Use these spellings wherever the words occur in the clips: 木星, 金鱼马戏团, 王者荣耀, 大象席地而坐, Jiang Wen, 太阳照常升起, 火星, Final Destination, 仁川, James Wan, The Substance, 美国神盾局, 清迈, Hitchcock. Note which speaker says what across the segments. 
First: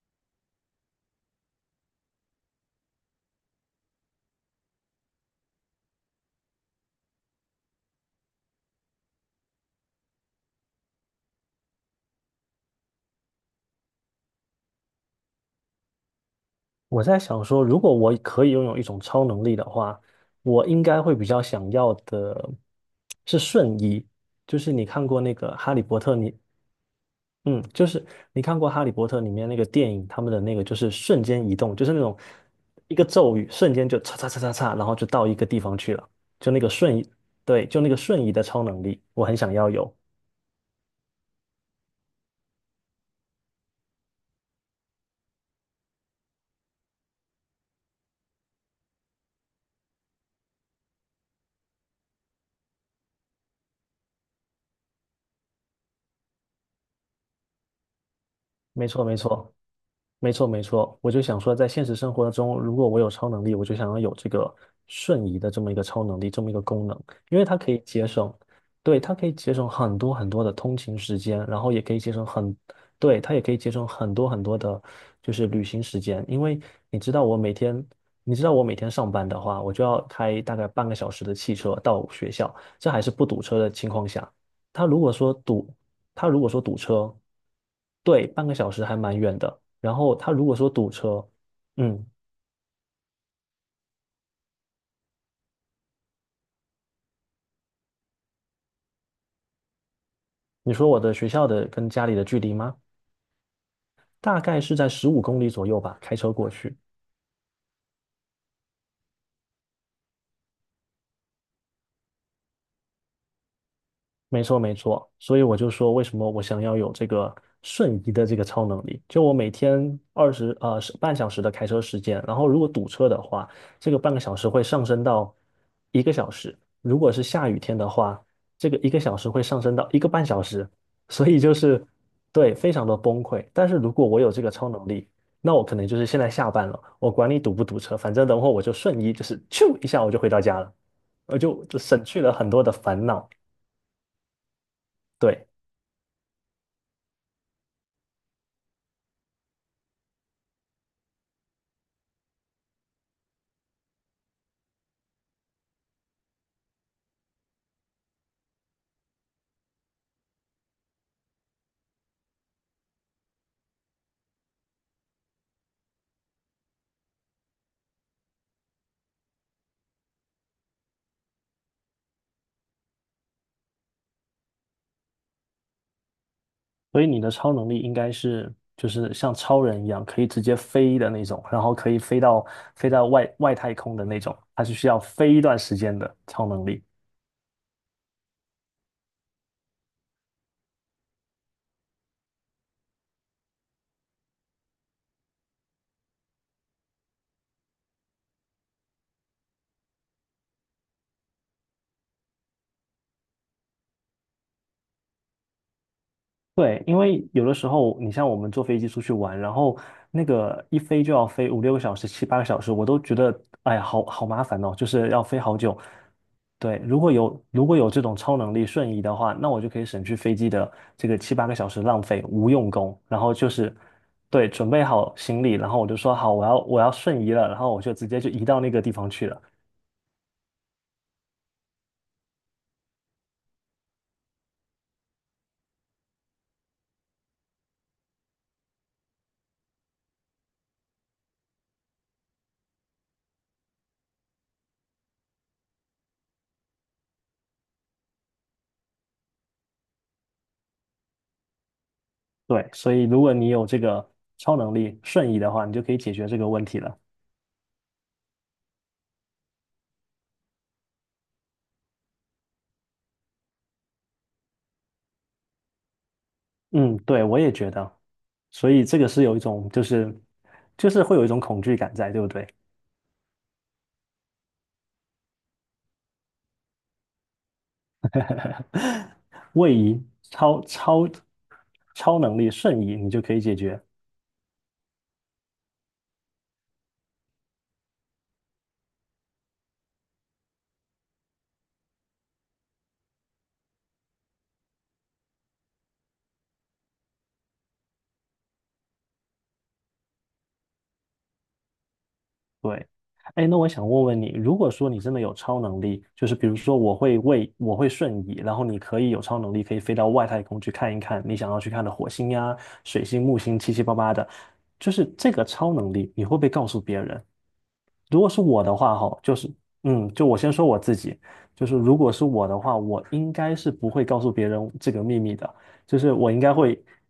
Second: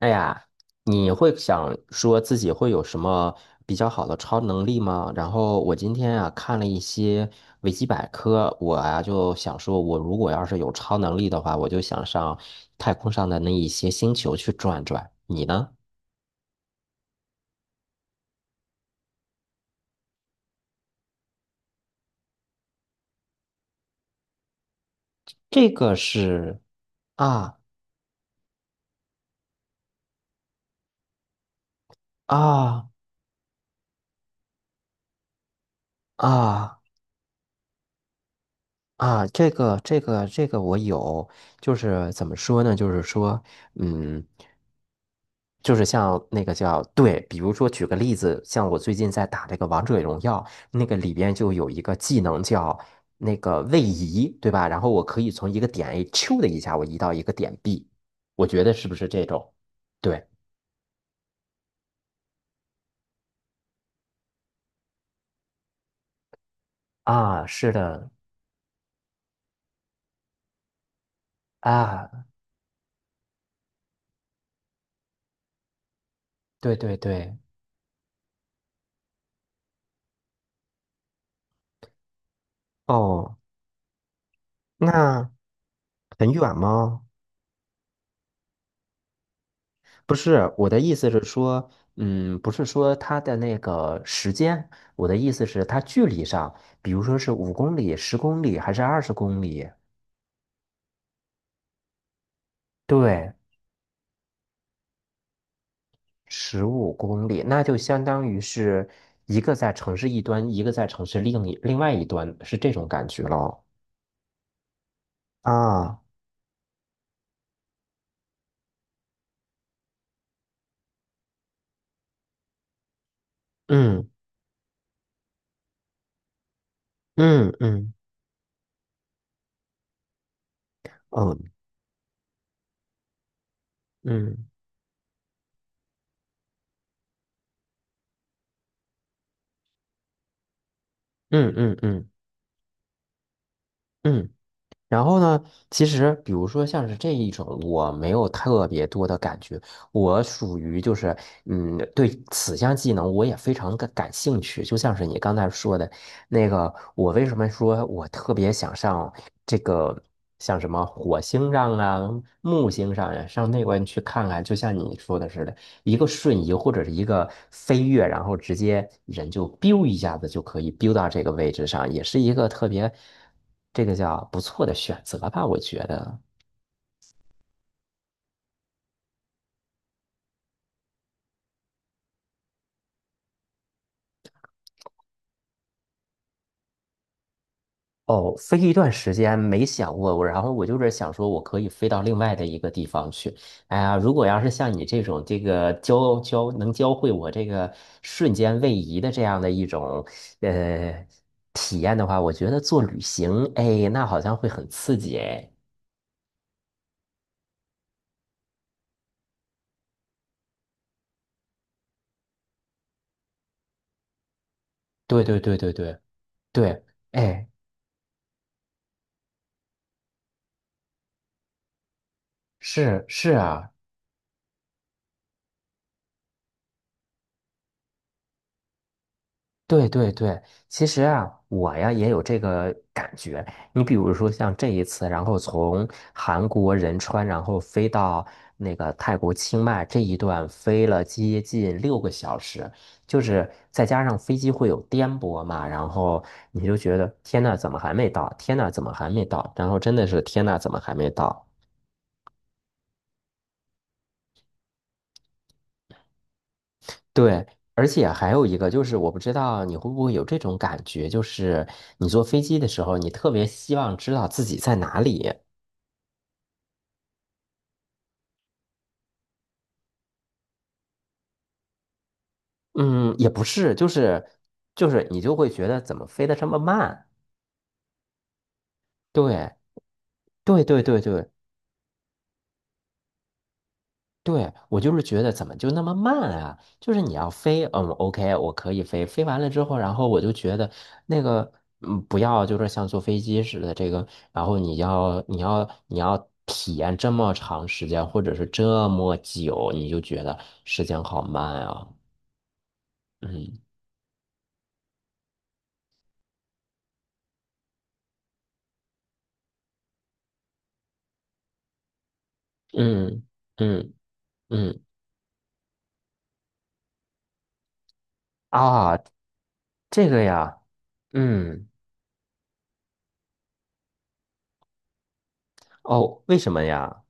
Speaker 1: 哎呀，你会想说自己会有什么比较好的超能力吗？然后我今天啊看了一些维基百科，我啊就想说，我如果要是有超能力的话，我就想上太空上的那一些星球去转转。你呢？
Speaker 2: 我在想说，如果我可以拥有一种超能力的话，我应该会比较想要的是瞬移。就是你看过那个
Speaker 1: 这
Speaker 2: 《哈利
Speaker 1: 个
Speaker 2: 波特》你，
Speaker 1: 是啊
Speaker 2: 嗯，就是你看过《哈利波特》里面那个电影，他们的那个就是瞬间移动，就是那种
Speaker 1: 啊
Speaker 2: 一个咒语，瞬间就嚓嚓嚓嚓嚓，然后就到一个地方去了，就那个
Speaker 1: 啊！
Speaker 2: 瞬移，对，就那个瞬移的超能力，我
Speaker 1: 啊，
Speaker 2: 很
Speaker 1: 这
Speaker 2: 想要
Speaker 1: 个
Speaker 2: 有。
Speaker 1: 这个这个我有，就是怎么说呢？就是说，嗯，就是像那个叫对，比如说举个例子，像我最近在打这个王者荣耀，那个里边就有一个技能叫那个位移，对吧？然后我可以从一个点 A 咻的一下，我移到一个点 B，我觉得
Speaker 2: 没
Speaker 1: 是不
Speaker 2: 错，
Speaker 1: 是
Speaker 2: 没
Speaker 1: 这种？
Speaker 2: 错，
Speaker 1: 对
Speaker 2: 没错，没错。我就想说，在现实生活中，如果我有超能力，我就想要有这个瞬移的这么一个超能力，这么一个功能，因为
Speaker 1: 啊，
Speaker 2: 它可
Speaker 1: 是
Speaker 2: 以节
Speaker 1: 的
Speaker 2: 省，对，它可以节省很多很多的通勤时间，然后也可以节省
Speaker 1: 啊，
Speaker 2: 很，对，它也可以节省很多很多的，就是旅行时间。因为
Speaker 1: 对对
Speaker 2: 你知道，
Speaker 1: 对，
Speaker 2: 我每天，你知道我每天上班的话，我就要开大概半个小时的汽车到学校，这还是不
Speaker 1: 哦，
Speaker 2: 堵车的情况下。它如果
Speaker 1: 那
Speaker 2: 说堵他
Speaker 1: 很
Speaker 2: 如果
Speaker 1: 远
Speaker 2: 说堵
Speaker 1: 吗？
Speaker 2: 车，对，半个小时还蛮远的。然
Speaker 1: 不
Speaker 2: 后他如
Speaker 1: 是，
Speaker 2: 果
Speaker 1: 我
Speaker 2: 说
Speaker 1: 的
Speaker 2: 堵
Speaker 1: 意思是
Speaker 2: 车，
Speaker 1: 说，
Speaker 2: 嗯，
Speaker 1: 嗯，不是说它的那个时间，我的意思是它距离上，比如说是五公里、十公里还是20公里？
Speaker 2: 你说我的学校的跟家里的距离吗？
Speaker 1: 对，
Speaker 2: 大概是在15公里左右吧，开车过
Speaker 1: 十
Speaker 2: 去。
Speaker 1: 五公里，那就相当于是一个在城市一端，一个在城市另外一端，是这种感觉咯。
Speaker 2: 没错，没错，所以我就说，
Speaker 1: 啊，
Speaker 2: 为什么我想要有这个瞬移的这个超能力？就我每天是半小时的开车时间，然后如果堵车的话，这个
Speaker 1: 嗯
Speaker 2: 半个小时会上升到一个小时；如果是下
Speaker 1: 嗯
Speaker 2: 雨天的
Speaker 1: 嗯，
Speaker 2: 话，这个一个小时会上升到一个半小时。所
Speaker 1: 哦，
Speaker 2: 以就是对，非常的崩溃。但是如果我有这
Speaker 1: 嗯
Speaker 2: 个超能力，那我可能就是现在下班了，我管你堵不堵车，反正等会儿我就瞬移，就是咻一下我就回到家了，我
Speaker 1: 嗯
Speaker 2: 就
Speaker 1: 嗯嗯
Speaker 2: 就省
Speaker 1: 嗯。
Speaker 2: 去了很多的烦恼。
Speaker 1: 嗯然后呢，
Speaker 2: 对。
Speaker 1: 其实比如说像是这一种，我没有特别多的感觉，我属于就是，嗯，对此项技能我也非常的感兴趣。就像是你刚才说的那个，我为什么说我特别想上这个，像什么火星上啊、木星上呀、上那边去看看，就像你说的似的。一个瞬移或者是一个飞跃，然后直接人就 biu 一下子就可以 biu 到这个位置上，也是一个特别这个叫不错的选择吧，我觉得。
Speaker 2: 所以你的超能力应该是就是像超人一样，可以直接飞的那种，然后可以飞到外太空的那种，它是需要飞一段时间的超能力。
Speaker 1: 哦，飞一段时间没想过，然后我就是想说，我可以飞到另外的一个地方去。哎呀，如果要是像你这种这个能教会我这个瞬间位移的这样的一种呃体验的话，我觉得做旅行，哎，那好像会很刺激，哎。
Speaker 2: 对，因为有的时候你像我们坐飞机出去玩，然后那个一飞就要飞五六个小时、七八个小时，我都觉得哎呀，好好麻烦哦，就是
Speaker 1: 对
Speaker 2: 要
Speaker 1: 对
Speaker 2: 飞
Speaker 1: 对
Speaker 2: 好
Speaker 1: 对
Speaker 2: 久。
Speaker 1: 对。
Speaker 2: 对，
Speaker 1: 对，
Speaker 2: 如果有
Speaker 1: 哎，
Speaker 2: 如果有这种超能力瞬移的话，那我就可以省去飞机的这个七八个小时浪费无用功，
Speaker 1: 是
Speaker 2: 然
Speaker 1: 是
Speaker 2: 后就
Speaker 1: 啊，
Speaker 2: 是，对，准备好行李，然后我就说好，我要瞬移了，然后我就直接就移到那个地方去了。
Speaker 1: 对对对，其实啊，我呀也有这个感觉。你比如说像这一次，然后从韩国仁川，然后飞到那个泰国清迈这一段，飞了接近6个小时，就是再加上飞机会有颠簸嘛，然后你就觉得天呐，怎么还没到？天呐，怎么还没到？然后真的是天呐，怎么还没到？
Speaker 2: 对，所以如果你有这个超能力瞬移的话，你就可以解决这个问题了。
Speaker 1: 对，而且还有一个就是，我不知道你会不会有这种感觉，就是你坐飞机的时候，你特别希望知道自己在哪里。
Speaker 2: 嗯，对，我也觉得。所以这个是有一种就是会有一种恐惧感在，对不对？
Speaker 1: 嗯，也不是你就会觉得怎么飞得这么慢？对，
Speaker 2: 位移、超
Speaker 1: 对，对，对，
Speaker 2: 超
Speaker 1: 对。
Speaker 2: 超能力、瞬移，你就可以解决。
Speaker 1: 对，我就是觉得怎么就那么慢啊？就是你要飞，嗯，OK，我可以飞，飞完了之后，然后我就觉得那个，嗯，不要就是像坐飞机似的这个，然后你要体验这么长时间，或者是这么久，你就觉得时间好慢啊。
Speaker 2: 对，哎，那
Speaker 1: 嗯
Speaker 2: 我想问问你，如果说你真的有超能力，就是比如说我会瞬移，然后你可以有超能力，可以飞到外太空去看一看你想要去看的火星呀、水星、
Speaker 1: 嗯
Speaker 2: 木星，七七
Speaker 1: 嗯
Speaker 2: 八八的，
Speaker 1: 嗯
Speaker 2: 就是这个超能力，你会不会告诉别人？如果是我的
Speaker 1: 啊，
Speaker 2: 话，哈，
Speaker 1: 这个
Speaker 2: 就我先
Speaker 1: 呀，
Speaker 2: 说我自己，就
Speaker 1: 嗯
Speaker 2: 是如果是我的话，我应该是不会告诉别人这个秘密的，就是
Speaker 1: 哦，
Speaker 2: 我
Speaker 1: 为
Speaker 2: 应
Speaker 1: 什
Speaker 2: 该
Speaker 1: 么
Speaker 2: 会
Speaker 1: 呀？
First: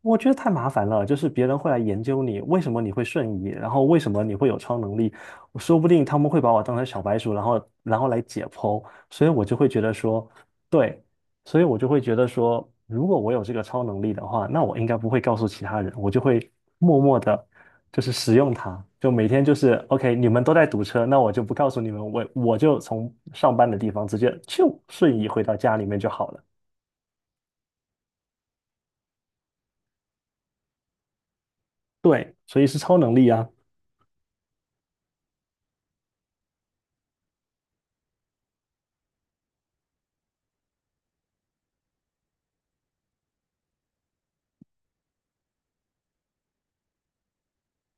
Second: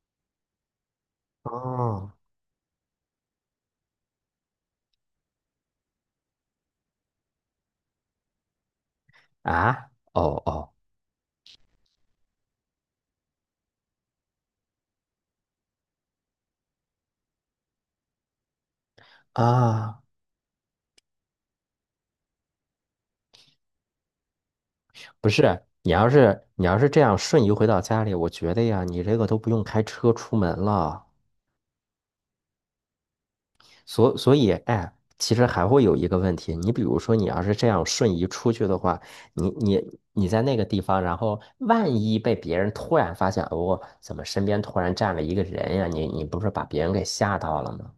Speaker 2: 我觉得太麻烦了，就是别人会来研
Speaker 1: 哦
Speaker 2: 究你，为什么你会瞬移，然后为什么你会有超能力，我说不定他们会把我当成小白鼠，然后来解剖，所以我就会觉
Speaker 1: 啊，
Speaker 2: 得说，
Speaker 1: 哦哦
Speaker 2: 对，所以我就会觉得说，如果我有这个超能力的话，那我应该不会告诉其他人，我就会默默的，就是使用它，就每天就是
Speaker 1: 啊。
Speaker 2: OK，你们都在堵车，那我就不告诉你们，我就从上班的地方直接就瞬
Speaker 1: 不
Speaker 2: 移回到
Speaker 1: 是，
Speaker 2: 家里
Speaker 1: 你
Speaker 2: 面
Speaker 1: 要
Speaker 2: 就好了，
Speaker 1: 是你要是这样瞬移回到家里，我觉得呀，你这个都不用开车出门了。
Speaker 2: 对，所以是超能力啊。
Speaker 1: 所以，哎，其实还会有一个问题，你比如说，你要是这样瞬移出去的话，你在那个地方，然后万一被别人突然发现，哦，怎么身边突然站了一个人呀？你不是把别人给吓到了吗？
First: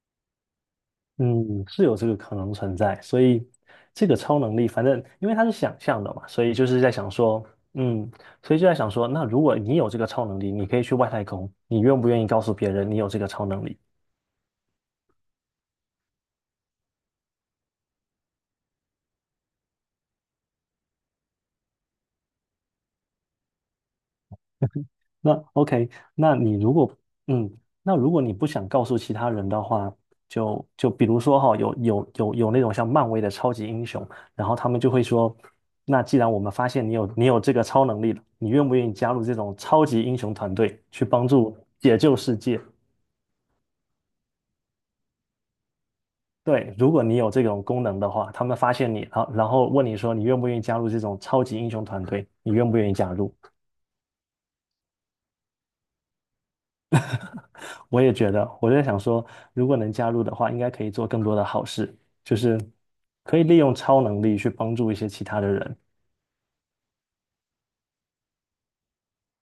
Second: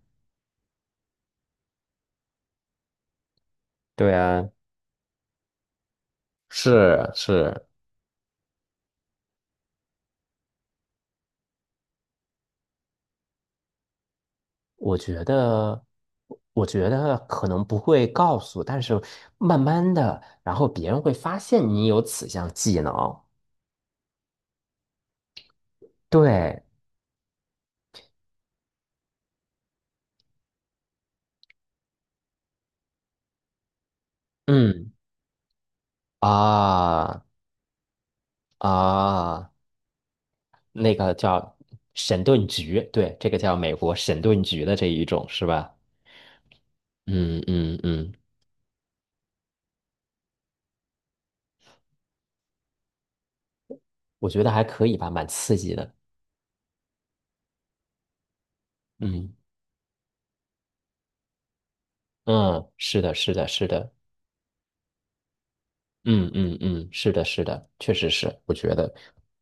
Speaker 2: 嗯，是有这个可能存在，所以这
Speaker 1: 对
Speaker 2: 个超
Speaker 1: 啊，
Speaker 2: 能力，反正因为它是想象的嘛，所以就是在想
Speaker 1: 是
Speaker 2: 说，
Speaker 1: 是，
Speaker 2: 嗯，所以就在想说，那如果你有这个超能力，你可以去外太空，你愿不愿意告诉别人你有这个超能力？
Speaker 1: 我觉得，我觉得可能不会告诉，但是慢慢的，然后别人会发现你有此项技能。
Speaker 2: 那 OK，那你
Speaker 1: 对，
Speaker 2: 如果嗯，那如果你不想告诉其他人的话，就比如说哈、有那种像漫威的超级英雄，然后他们就
Speaker 1: 嗯，
Speaker 2: 会说，那既然我们发现你有
Speaker 1: 啊
Speaker 2: 你有这个超能力了，你愿不愿意加入这
Speaker 1: 啊，
Speaker 2: 种超级英雄团队
Speaker 1: 那
Speaker 2: 去
Speaker 1: 个
Speaker 2: 帮
Speaker 1: 叫
Speaker 2: 助解救
Speaker 1: 神
Speaker 2: 世
Speaker 1: 盾
Speaker 2: 界？
Speaker 1: 局，对，这个叫美国神盾局的这一种是吧？
Speaker 2: 对，如果你有
Speaker 1: 嗯
Speaker 2: 这种
Speaker 1: 嗯
Speaker 2: 功能的
Speaker 1: 嗯，
Speaker 2: 话，他们发现你，然后问你说你愿不愿意加入这种超级英雄团队，你愿不愿意加入？
Speaker 1: 我觉得还可以吧，蛮刺激的。
Speaker 2: 我也觉得，我就在想说，
Speaker 1: 嗯
Speaker 2: 如果能加入的话，应该可以做更多的好事，就是
Speaker 1: 嗯，是的，是
Speaker 2: 可以
Speaker 1: 的，
Speaker 2: 利
Speaker 1: 是
Speaker 2: 用
Speaker 1: 的。
Speaker 2: 超能力去帮助一些其他的人。
Speaker 1: 嗯嗯嗯，是的，是的，确实是，我觉得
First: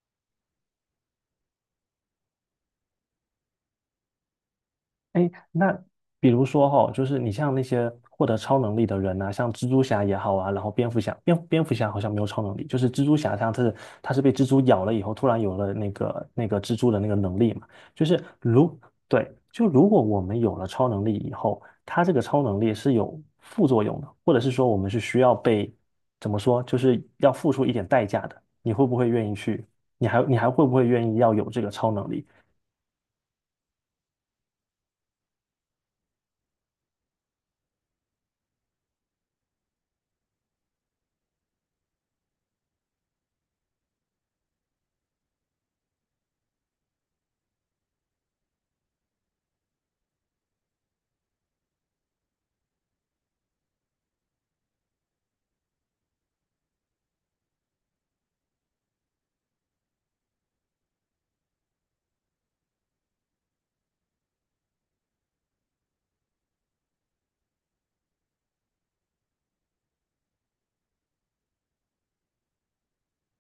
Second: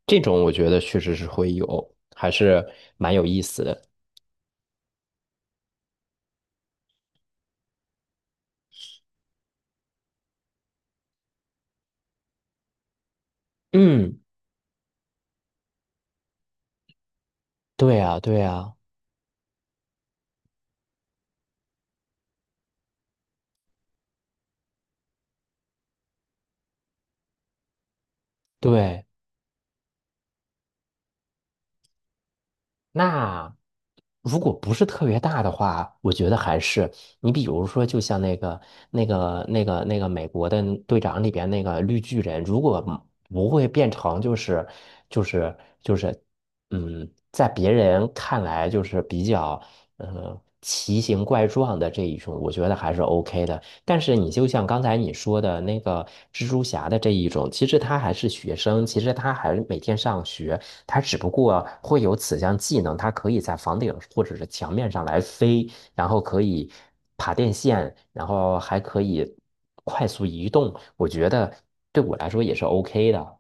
Speaker 1: 这种我觉得确实是会有，还是蛮有意思的。
Speaker 2: 哎，那比如说哈、就是你像那些获得超能力的人呐、像蜘蛛侠也好啊，然后蝙蝠侠，蝙蝠侠好像没有超能力，就是蜘蛛侠他是
Speaker 1: 嗯，
Speaker 2: 被蜘蛛咬了以后，突然有了那个蜘蛛的那个能力嘛，
Speaker 1: 对
Speaker 2: 就
Speaker 1: 呀，
Speaker 2: 是
Speaker 1: 对呀，
Speaker 2: 如对，就如果我们有了超能力以后，他这个超能力是有副作用的，或者是说我们是需要被怎么说，就是要付出一点代价的，你会不
Speaker 1: 对。
Speaker 2: 会愿意去？你还会不会愿意要有这个超能力？
Speaker 1: 那如果不是特别大的话，我觉得还是你比如说，就像那个美国的队长里边那个绿巨人，如果不会变成就是就是就是，嗯，在别人看来就是比较奇形怪状的这一种，我觉得还是 OK 的。但是你就像刚才你说的那个蜘蛛侠的这一种，其实他还是学生，其实他还每天上学。它只不过会有此项技能，它可以在房顶或者是墙面上来飞，然后可以爬电线，然后还可以快速移动。我觉得对我来说也是 OK 的。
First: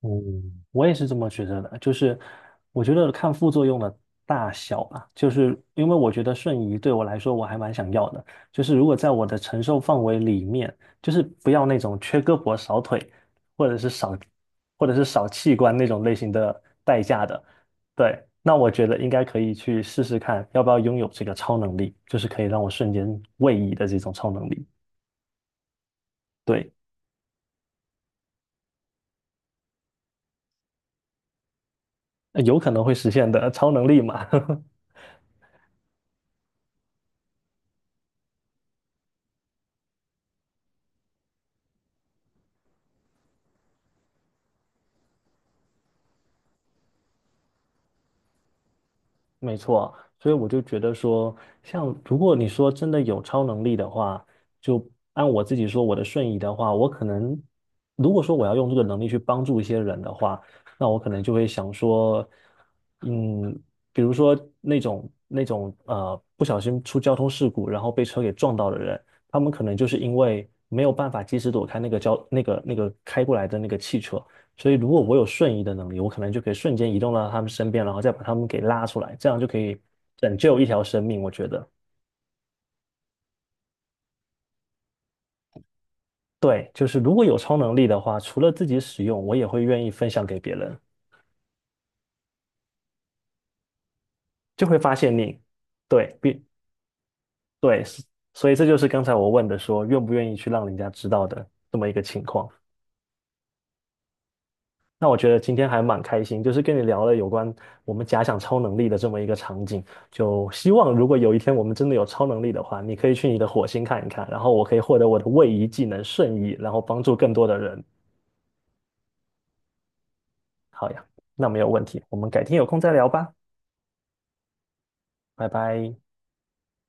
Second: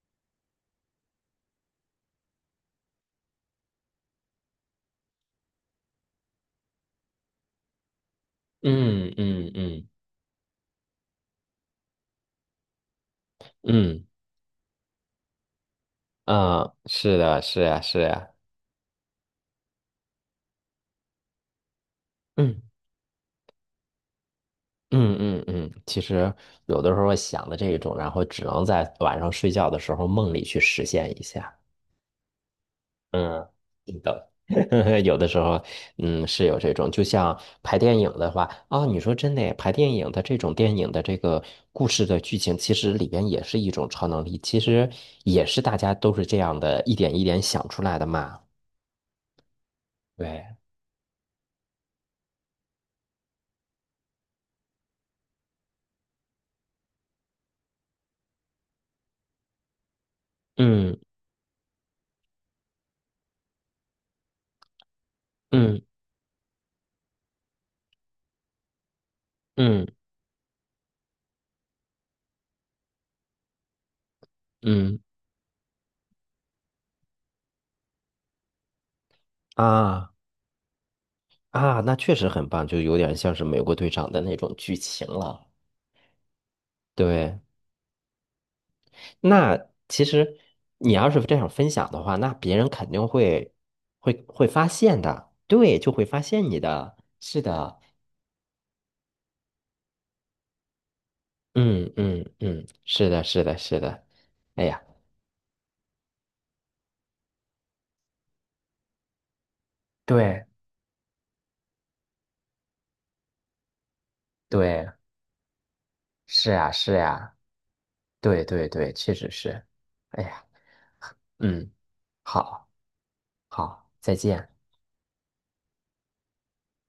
Speaker 2: 嗯，我也是这么觉得的，就是我觉得看副作用的大小吧，就是因为我觉得瞬移对我来说我还蛮想要的，就是如果在
Speaker 1: 嗯
Speaker 2: 我的
Speaker 1: 嗯
Speaker 2: 承受
Speaker 1: 嗯
Speaker 2: 范围里面，就是不要那种缺胳膊少腿，或者是
Speaker 1: 嗯
Speaker 2: 少或者是少器官那种类型的
Speaker 1: 嗯，
Speaker 2: 代
Speaker 1: 是
Speaker 2: 价的，
Speaker 1: 的，是呀，是
Speaker 2: 对，
Speaker 1: 呀。
Speaker 2: 那我觉得应该可以去试试看，要不要拥有这个超能力，就是可以让
Speaker 1: 嗯
Speaker 2: 我瞬间位移的这种超能力，
Speaker 1: 嗯嗯嗯，其实
Speaker 2: 对，
Speaker 1: 有的时候想的这一种，然后只能在晚上睡觉的时候梦里去实现一下。
Speaker 2: 有可能会实现
Speaker 1: 嗯，
Speaker 2: 的超能
Speaker 1: 是
Speaker 2: 力嘛。
Speaker 1: 的，有的时候，嗯，是有这种，就像拍电影的话，啊、你说真的耶拍电影的这种电影的这个故事的剧情，其实里边也是一种超能力，其实也是大家都是这样的，一点一点想出来的嘛。
Speaker 2: 没错，所以我
Speaker 1: 对，
Speaker 2: 就觉得说，像如果你说真的有超能力的话，就按我自己说我的瞬移的话，我可能如果说我要用这个能力去帮助一些人的话，那
Speaker 1: 嗯
Speaker 2: 我可能就会想说，嗯，比如说那种那种
Speaker 1: 嗯
Speaker 2: 呃不小心出交通事故，然后被车给撞到的人，他们可能
Speaker 1: 嗯
Speaker 2: 就是因为没有办法及时躲开那个开过来的那个汽车，所以如
Speaker 1: 嗯，
Speaker 2: 果我有瞬移的能力，我可能就可以瞬间移动到他们身边，然后再把他们给拉出来，这样就可以
Speaker 1: 啊
Speaker 2: 拯救一条生命。我觉得，
Speaker 1: 啊，那确实很棒，就有点像是美国队长的那种剧情了。
Speaker 2: 对，就是如果
Speaker 1: 对。
Speaker 2: 有超能力的话，除了自己使用，我也
Speaker 1: 那
Speaker 2: 会愿意
Speaker 1: 其
Speaker 2: 分享
Speaker 1: 实
Speaker 2: 给别人，
Speaker 1: 你要是这样分享的话，那别人肯定会发
Speaker 2: 就会发
Speaker 1: 现
Speaker 2: 现
Speaker 1: 的，
Speaker 2: 你，
Speaker 1: 对，就会
Speaker 2: 对，
Speaker 1: 发现你的啊，
Speaker 2: 对，所以这就是刚才我问的说，愿不愿意去让人家知道的这么
Speaker 1: 嗯
Speaker 2: 一个情
Speaker 1: 嗯
Speaker 2: 况。
Speaker 1: 嗯，是的，是的，是的，哎呀，
Speaker 2: 那我觉得今天还蛮开心，就是跟你聊了有关我们假想超能力的这么一个场景。
Speaker 1: 对
Speaker 2: 就希望如果有一天我们真的有超能力的话，你可以去你的火星看一看，然后我可以
Speaker 1: 对，
Speaker 2: 获得我的位移技能瞬
Speaker 1: 是
Speaker 2: 移，
Speaker 1: 呀，
Speaker 2: 然后
Speaker 1: 是
Speaker 2: 帮助更
Speaker 1: 呀，
Speaker 2: 多的人。
Speaker 1: 对对对，确实是，哎呀，
Speaker 2: 好呀，那没有
Speaker 1: 嗯，
Speaker 2: 问题，我们改天有
Speaker 1: 好，
Speaker 2: 空再聊吧，
Speaker 1: 好，再见。
Speaker 2: 拜拜。